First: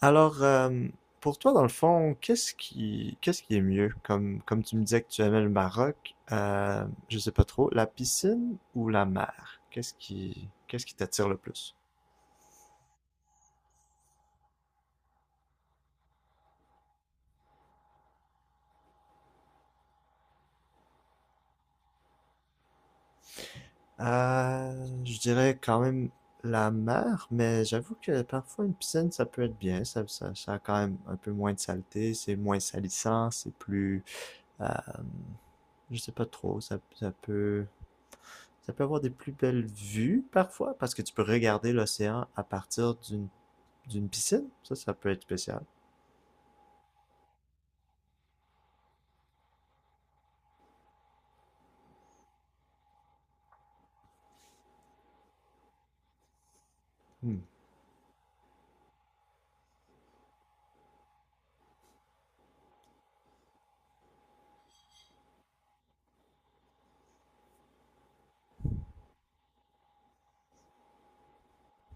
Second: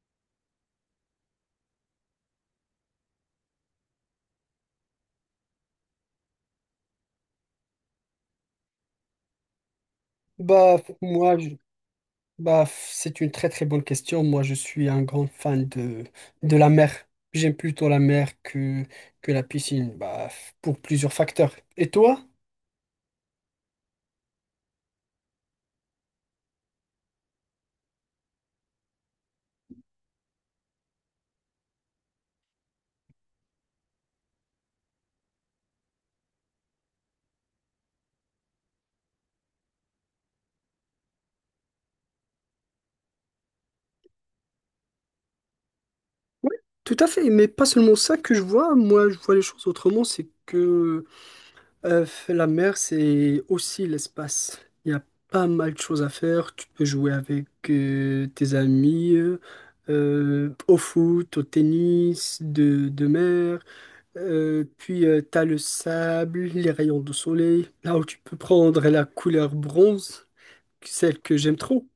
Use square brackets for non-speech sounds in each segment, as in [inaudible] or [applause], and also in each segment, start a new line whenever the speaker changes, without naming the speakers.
Alors, euh, pour toi, dans le fond, qu'est-ce qui est mieux? Comme tu me disais que tu aimais le Maroc, je sais pas trop, la piscine ou la mer?
Bah,
Qu'est-ce
f-
qui t'attire
moi,
le
je-
plus?
bah, f- c'est une très très bonne question. Moi, je suis un grand fan de la mer. J'aime plutôt la mer que la piscine, pour plusieurs facteurs. Et toi?
Je dirais quand même la mer, mais j'avoue que parfois une piscine, ça peut être bien. Ça a quand même un peu moins de saleté, c'est moins salissant, euh, je sais pas trop, ça peut avoir des plus belles vues parfois, parce que tu peux regarder l'océan à partir d'une piscine. Ça peut être spécial.
Oui, tout à fait, mais pas seulement ça que je vois. Moi, je vois les choses autrement. C'est que euh, la mer, c'est aussi l'espace. Il y a pas mal de choses à faire. Tu peux jouer
Hmm.
avec tes amis, au foot, au tennis, de mer. Puis t'as le sable, les rayons de soleil, là où tu peux prendre la couleur bronze, celle que j'aime trop.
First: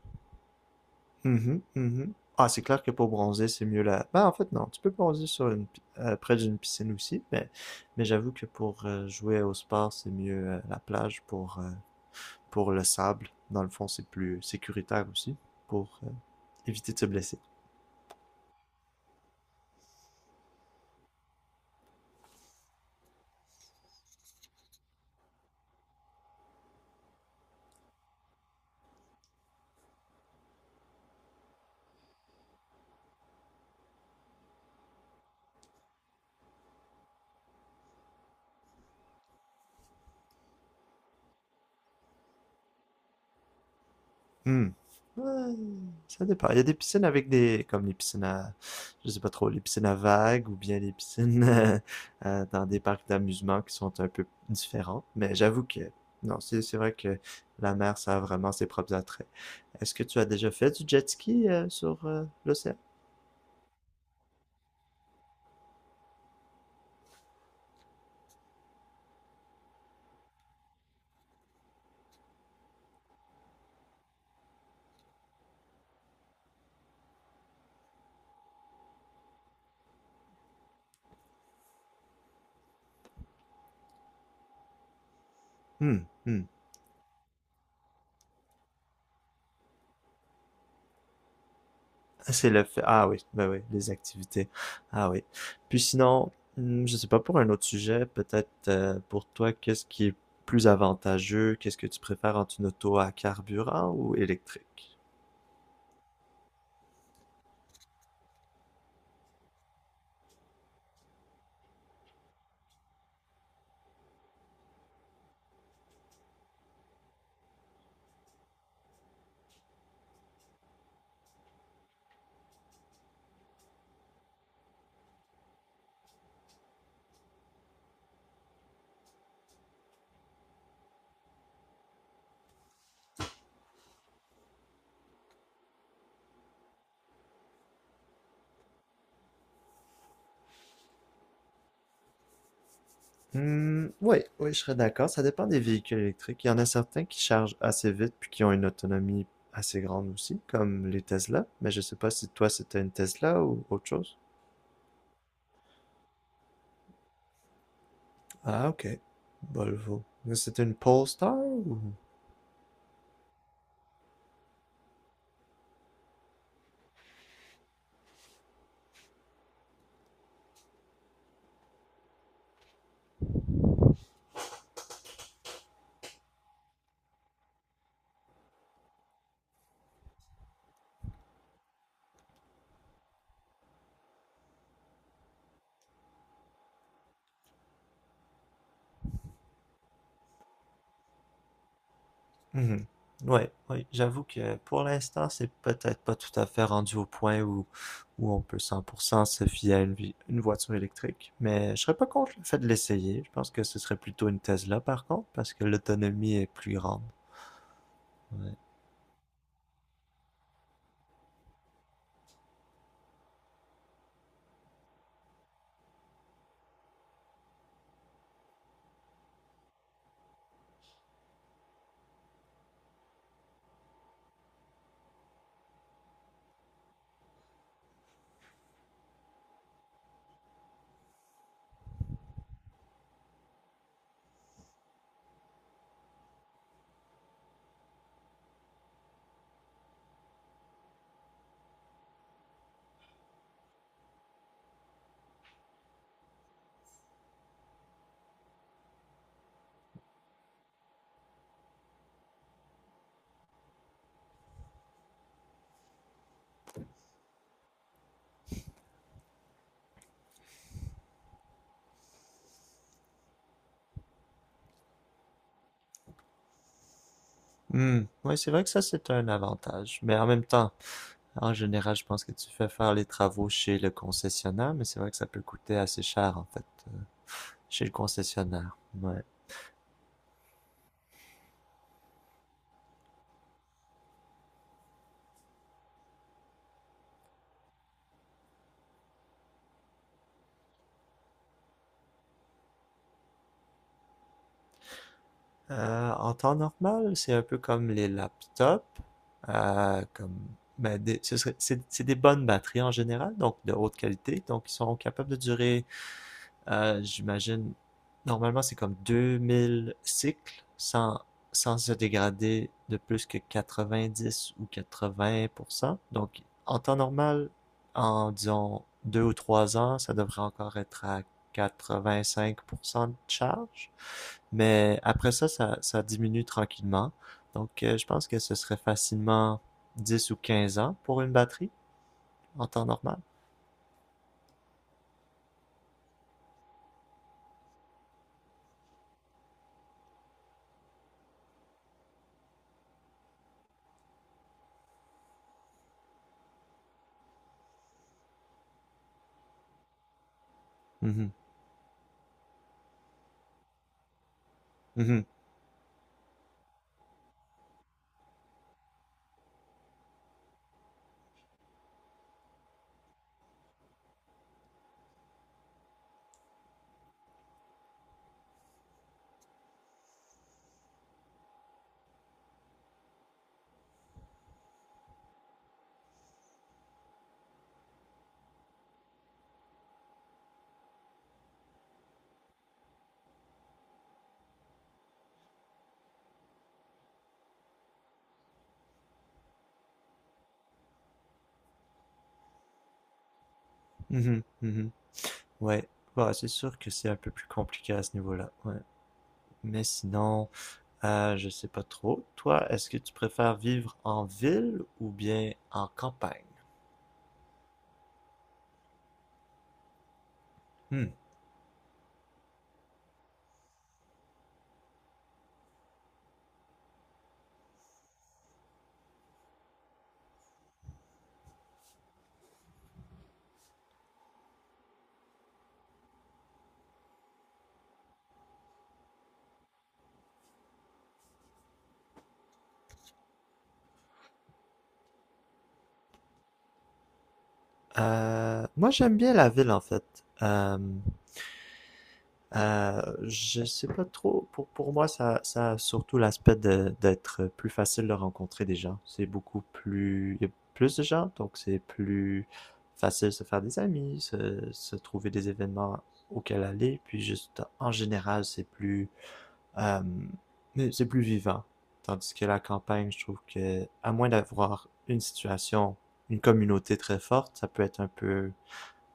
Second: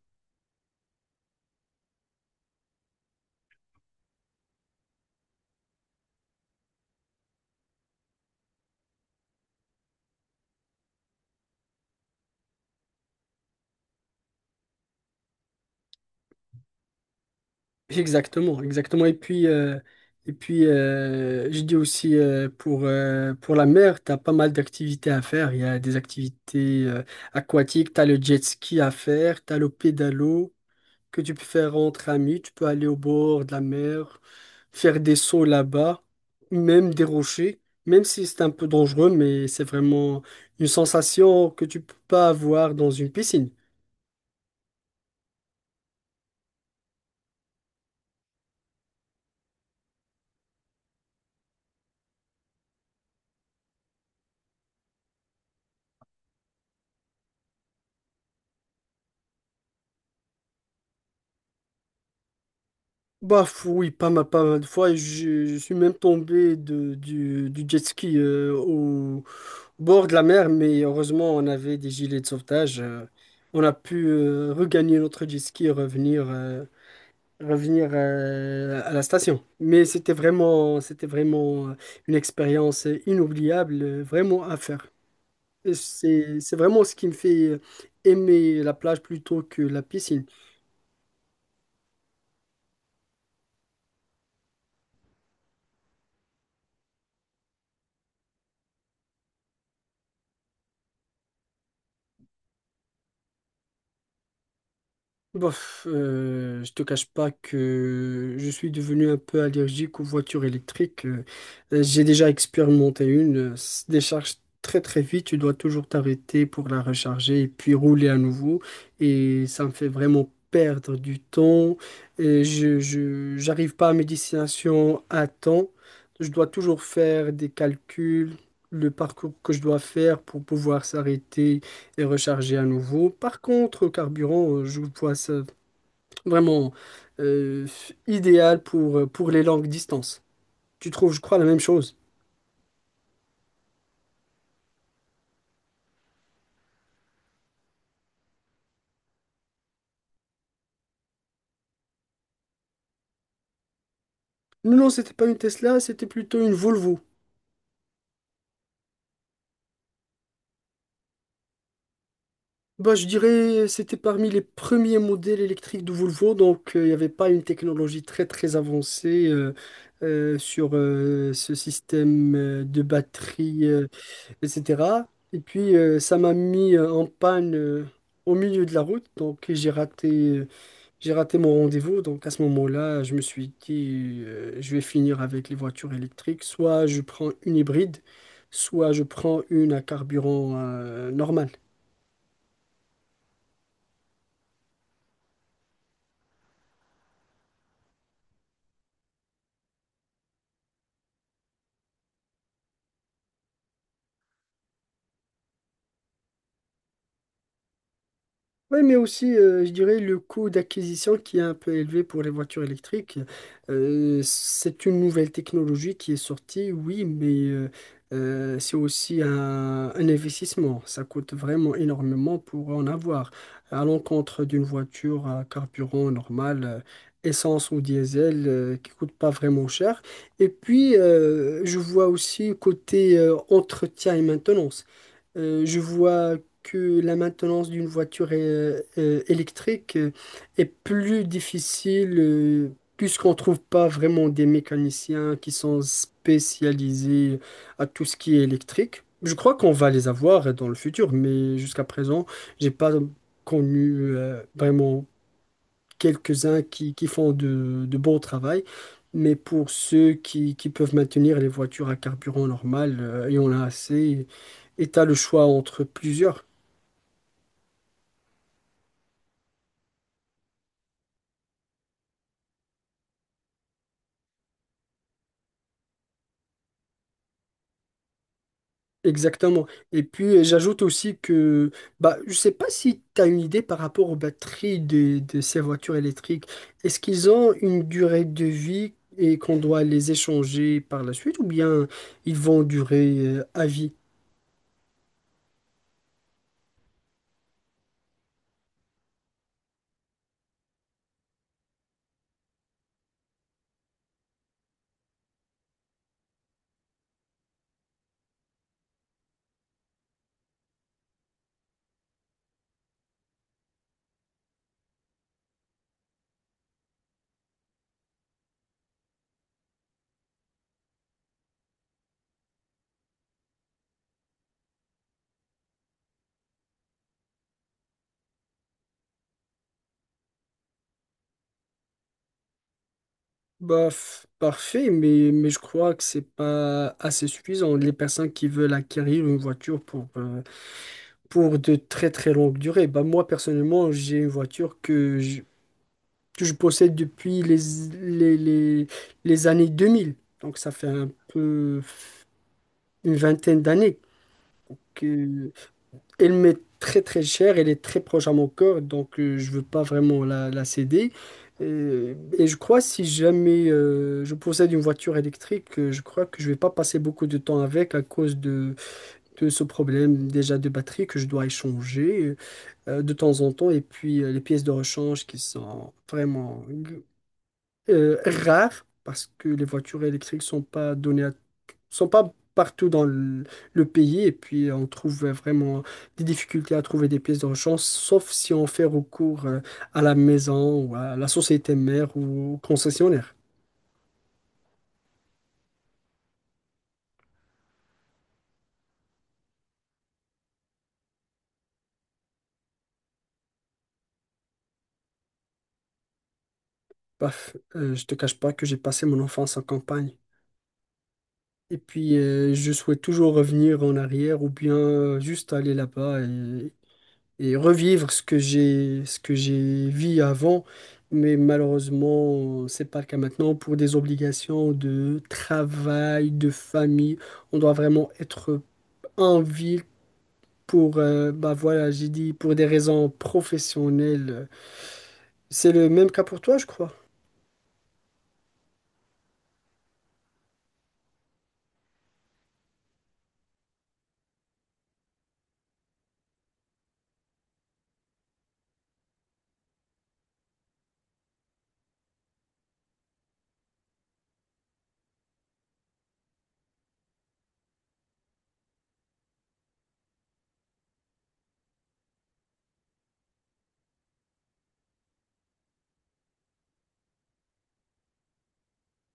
Mhm, mhm. Ah, c'est clair que pour bronzer, c'est mieux là. Ben, en fait, non. Tu peux bronzer sur près d'une piscine aussi, mais j'avoue que pour jouer au sport, c'est mieux la plage pour le sable. Dans le fond, c'est plus sécuritaire aussi pour éviter de se blesser.
Exactement, exactement. Et puis, je dis aussi pour la mer, t'as pas mal d'activités à faire. Il y a des activités aquatiques, t'as le jet ski à faire, t'as le pédalo que tu peux faire entre amis. Tu peux aller au bord de la mer, faire des sauts là-bas, même des rochers, même si c'est un peu dangereux, mais c'est vraiment une sensation que tu peux pas avoir dans une piscine.
Hmm. Ouais, ça dépend. Il y a des piscines avec des, comme les piscines à, je sais pas trop, les piscines à vagues ou bien les piscines [laughs] dans des parcs d'amusement qui sont un peu différents. Non, c'est vrai que la mer, ça a vraiment ses propres attraits. Est-ce que tu as déjà fait du jet ski sur l'océan?
Oui, pas mal, pas mal de fois, et je suis même tombé du jet ski au bord de la mer, mais heureusement on avait des gilets de sauvetage. On a pu regagner notre jet ski et revenir. Revenir à la station. Mais c'était vraiment, c'était vraiment une expérience inoubliable, vraiment à faire. Et
Hmm,
C'est,
hmm.
c'est vraiment ce qui me fait aimer la plage plutôt que la piscine.
C'est le fait. Ah oui, ben oui, les activités. Ah oui. Puis sinon, hmm, je sais pas pour un autre sujet, peut-être pour toi, qu'est-ce qui est plus avantageux? Qu'est-ce que tu préfères entre une auto à carburant ou électrique?
Je te cache pas que je suis devenu un peu allergique aux voitures électriques. J'ai déjà expérimenté une, se décharge très très vite, tu dois toujours t'arrêter pour la recharger et puis rouler à nouveau. Et ça me fait vraiment perdre du temps. Et j'arrive pas à mes destinations à temps. Je dois toujours faire des calculs, le parcours que je dois faire pour pouvoir s'arrêter et recharger à nouveau. Par contre, au carburant, je vois ça vraiment euh, idéal pour les longues distances. Tu trouves, je crois, la même chose.
Hmm, oui, oui, je serais d'accord. Ça dépend des véhicules électriques. Il y en a certains qui chargent assez vite puis qui ont une autonomie assez grande aussi, comme les Tesla. Mais je sais pas si toi c'était une Tesla ou autre chose.
Non, non, c'était pas une Tesla, c'était plutôt une Volvo.
Ah ok, Volvo. Mais c'était une Polestar ou?
Bah, je dirais, c'était parmi les premiers modèles électriques de Volvo, donc il n'y avait pas une technologie très très avancée sur ce système de batterie, etc. Et puis, ça m'a mis en panne au milieu de la route, donc euh, j'ai raté mon rendez-vous, donc à ce moment-là, je me suis dit, je vais finir avec les voitures électriques. Soit je prends une hybride, soit je prends une à carburant normal.
Mhm. Ouais, ouais, j'avoue que pour l'instant, c'est peut-être pas tout à fait rendu au point où on peut 100% se fier à une voiture électrique, mais je serais pas contre le fait de l'essayer. Je pense que ce serait plutôt une Tesla par contre, parce que l'autonomie est plus grande. Ouais.
Oui, mais aussi, je dirais, le coût d'acquisition qui est un peu élevé pour les voitures électriques. C'est une nouvelle technologie qui est sortie, oui, mais c'est aussi un investissement. Ça coûte vraiment énormément pour en avoir. À l'encontre d'une voiture à carburant normal, essence ou diesel, qui coûte pas vraiment cher. Et puis, je vois aussi côté entretien et maintenance. Je vois que la maintenance d'une voiture électrique est plus difficile, puisqu'on ne trouve pas vraiment des mécaniciens qui sont spécialisés à tout ce qui est électrique. Je crois qu'on va les avoir dans le futur, mais jusqu'à présent, j'ai pas connu vraiment quelques-uns qui font de bons travail. Mais pour ceux qui peuvent maintenir les voitures à carburant normal, il y en a assez. Et tu as le choix entre plusieurs.
Hmm. Ouais, c'est vrai que ça, c'est un avantage, mais en même temps, en général, je pense que tu fais faire les travaux chez le concessionnaire, mais c'est vrai que ça peut coûter assez cher en fait, chez le concessionnaire. Ouais.
Exactement. Et puis, j'ajoute aussi que bah, je sais pas si tu as une idée par rapport aux batteries de ces voitures électriques. Est-ce qu'ils ont une durée de vie et qu'on doit les échanger par la suite ou bien ils vont durer à vie?
En temps normal, c'est un peu comme les laptops, comme, mais des- ce serait- c'est des bonnes batteries en général, donc de haute qualité, donc ils sont capables de durer j'imagine, normalement, c'est comme 2000 cycles sans se dégrader de plus que 90 ou 80%. Donc, en temps normal, en disons 2 ou 3 ans, ça devrait encore être à 85% de charge. Mais après ça, ça diminue tranquillement. Donc, je pense que ce serait facilement 10 ou 15 ans pour une batterie en temps normal.
Parfait, mais je crois que c'est pas assez suffisant. Les personnes qui veulent acquérir une voiture pour de très très longues durées. Bah, moi, personnellement, j'ai une voiture que je possède depuis les, les, les années 2000. Donc ça fait un
Mhm,
peu une vingtaine d'années
mhm,
que elle m'est très très chère, elle est très proche à mon cœur, donc je veux pas vraiment la céder. Et je crois si jamais je possède une voiture électrique, je crois que je vais pas passer beaucoup de temps avec à cause de ce problème déjà de batterie que je dois échanger de temps en temps et puis les pièces de rechange qui sont vraiment rare parce que les voitures électriques sont pas partout dans le pays et puis on trouve vraiment des difficultés à trouver des pièces de rechange, sauf si on fait recours à la maison ou à la société mère ou au concessionnaire.
mhm, mhm. Ouais, bah, c'est sûr que c'est un peu plus compliqué à ce niveau-là. Ouais. Mais sinon, je sais pas trop. Toi, est-ce que tu préfères vivre en ville ou bien en campagne?
Je te cache pas que j'ai passé mon enfance en campagne.
Hmm.
Et puis, je souhaite toujours revenir en arrière ou bien juste aller là-bas et revivre ce que j'ai vu avant. Mais malheureusement, c'est pas le cas maintenant. Pour des obligations de travail, de famille, on doit vraiment être en ville pour, bah voilà, j'ai dit, pour des raisons professionnelles. C'est le même cas pour toi, je crois.
Moi, j'aime bien la ville en fait. Euh, je sais pas trop. Pour moi, ça a surtout l'aspect de- d'être plus facile de rencontrer des gens. C'est beaucoup plus. Il y a plus de gens, donc c'est plus facile de se faire des amis, se trouver des événements auxquels aller. Puis juste en général, euh, mais c'est plus vivant. Tandis que la campagne, je trouve que, à moins d'avoir une situation, une communauté très forte, ça peut être un peu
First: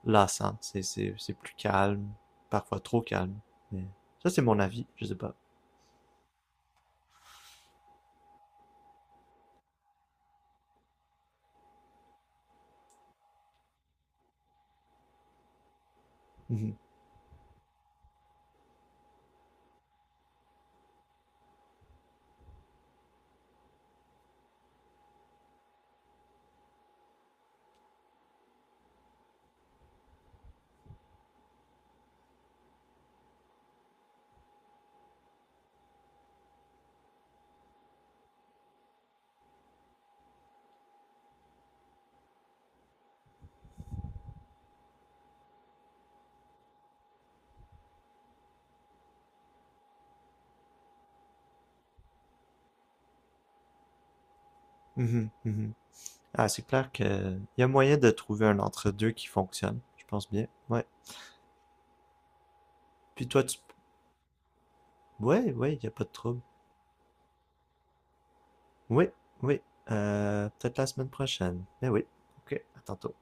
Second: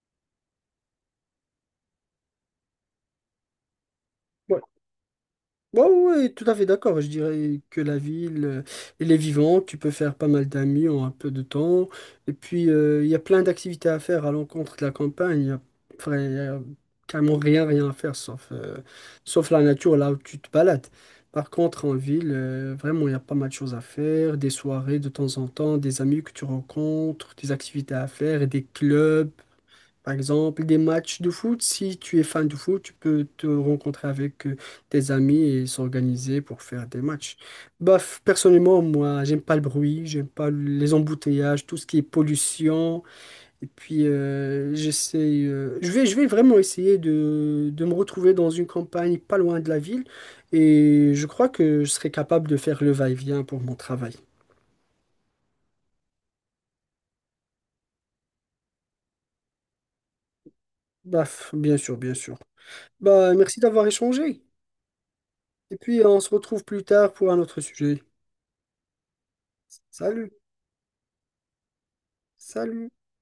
lassant. C'est plus calme, parfois trop calme. Mais ça, c'est mon avis, je sais pas.
Ouais, ouais, ouais, tout à fait d'accord. Je dirais que la ville, elle est vivante, tu peux faire pas mal d'amis en un peu de temps. Et puis, il y a plein d'activités à faire à l'encontre de la campagne. Il y a
Mhm,
carrément rien, rien à faire, sauf, sauf la nature, là où tu te balades. Par contre, en ville, vraiment, il y a pas mal de choses à faire, des soirées de temps en temps, des amis que tu rencontres, des activités à faire, et des clubs. Par exemple, des matchs de foot, si tu es fan de foot, tu peux te rencontrer avec tes amis et s'organiser pour faire des matchs. Personnellement, moi, j'aime pas le bruit, j'aime pas les embouteillages, tout ce qui est pollution. Et puis, je vais vraiment essayer de me retrouver dans une campagne pas loin de la ville. Et je crois que je serai capable de faire le va-et-vient pour mon travail.
mhm, mhm. Ah, c'est clair que y a moyen de trouver un entre-deux qui fonctionne. Je pense bien. Ouais.
Bien sûr, bien sûr.
Puis
Bah,
toi, tu...
merci d'avoir échangé.
Ouais,
Et
ouais, y a
puis,
pas de
on se
trouble.
retrouve plus tard pour un autre sujet.
Oui, oui.
Salut,
Peut-être la semaine prochaine. Mais oui. Ok, à
salut.
tantôt.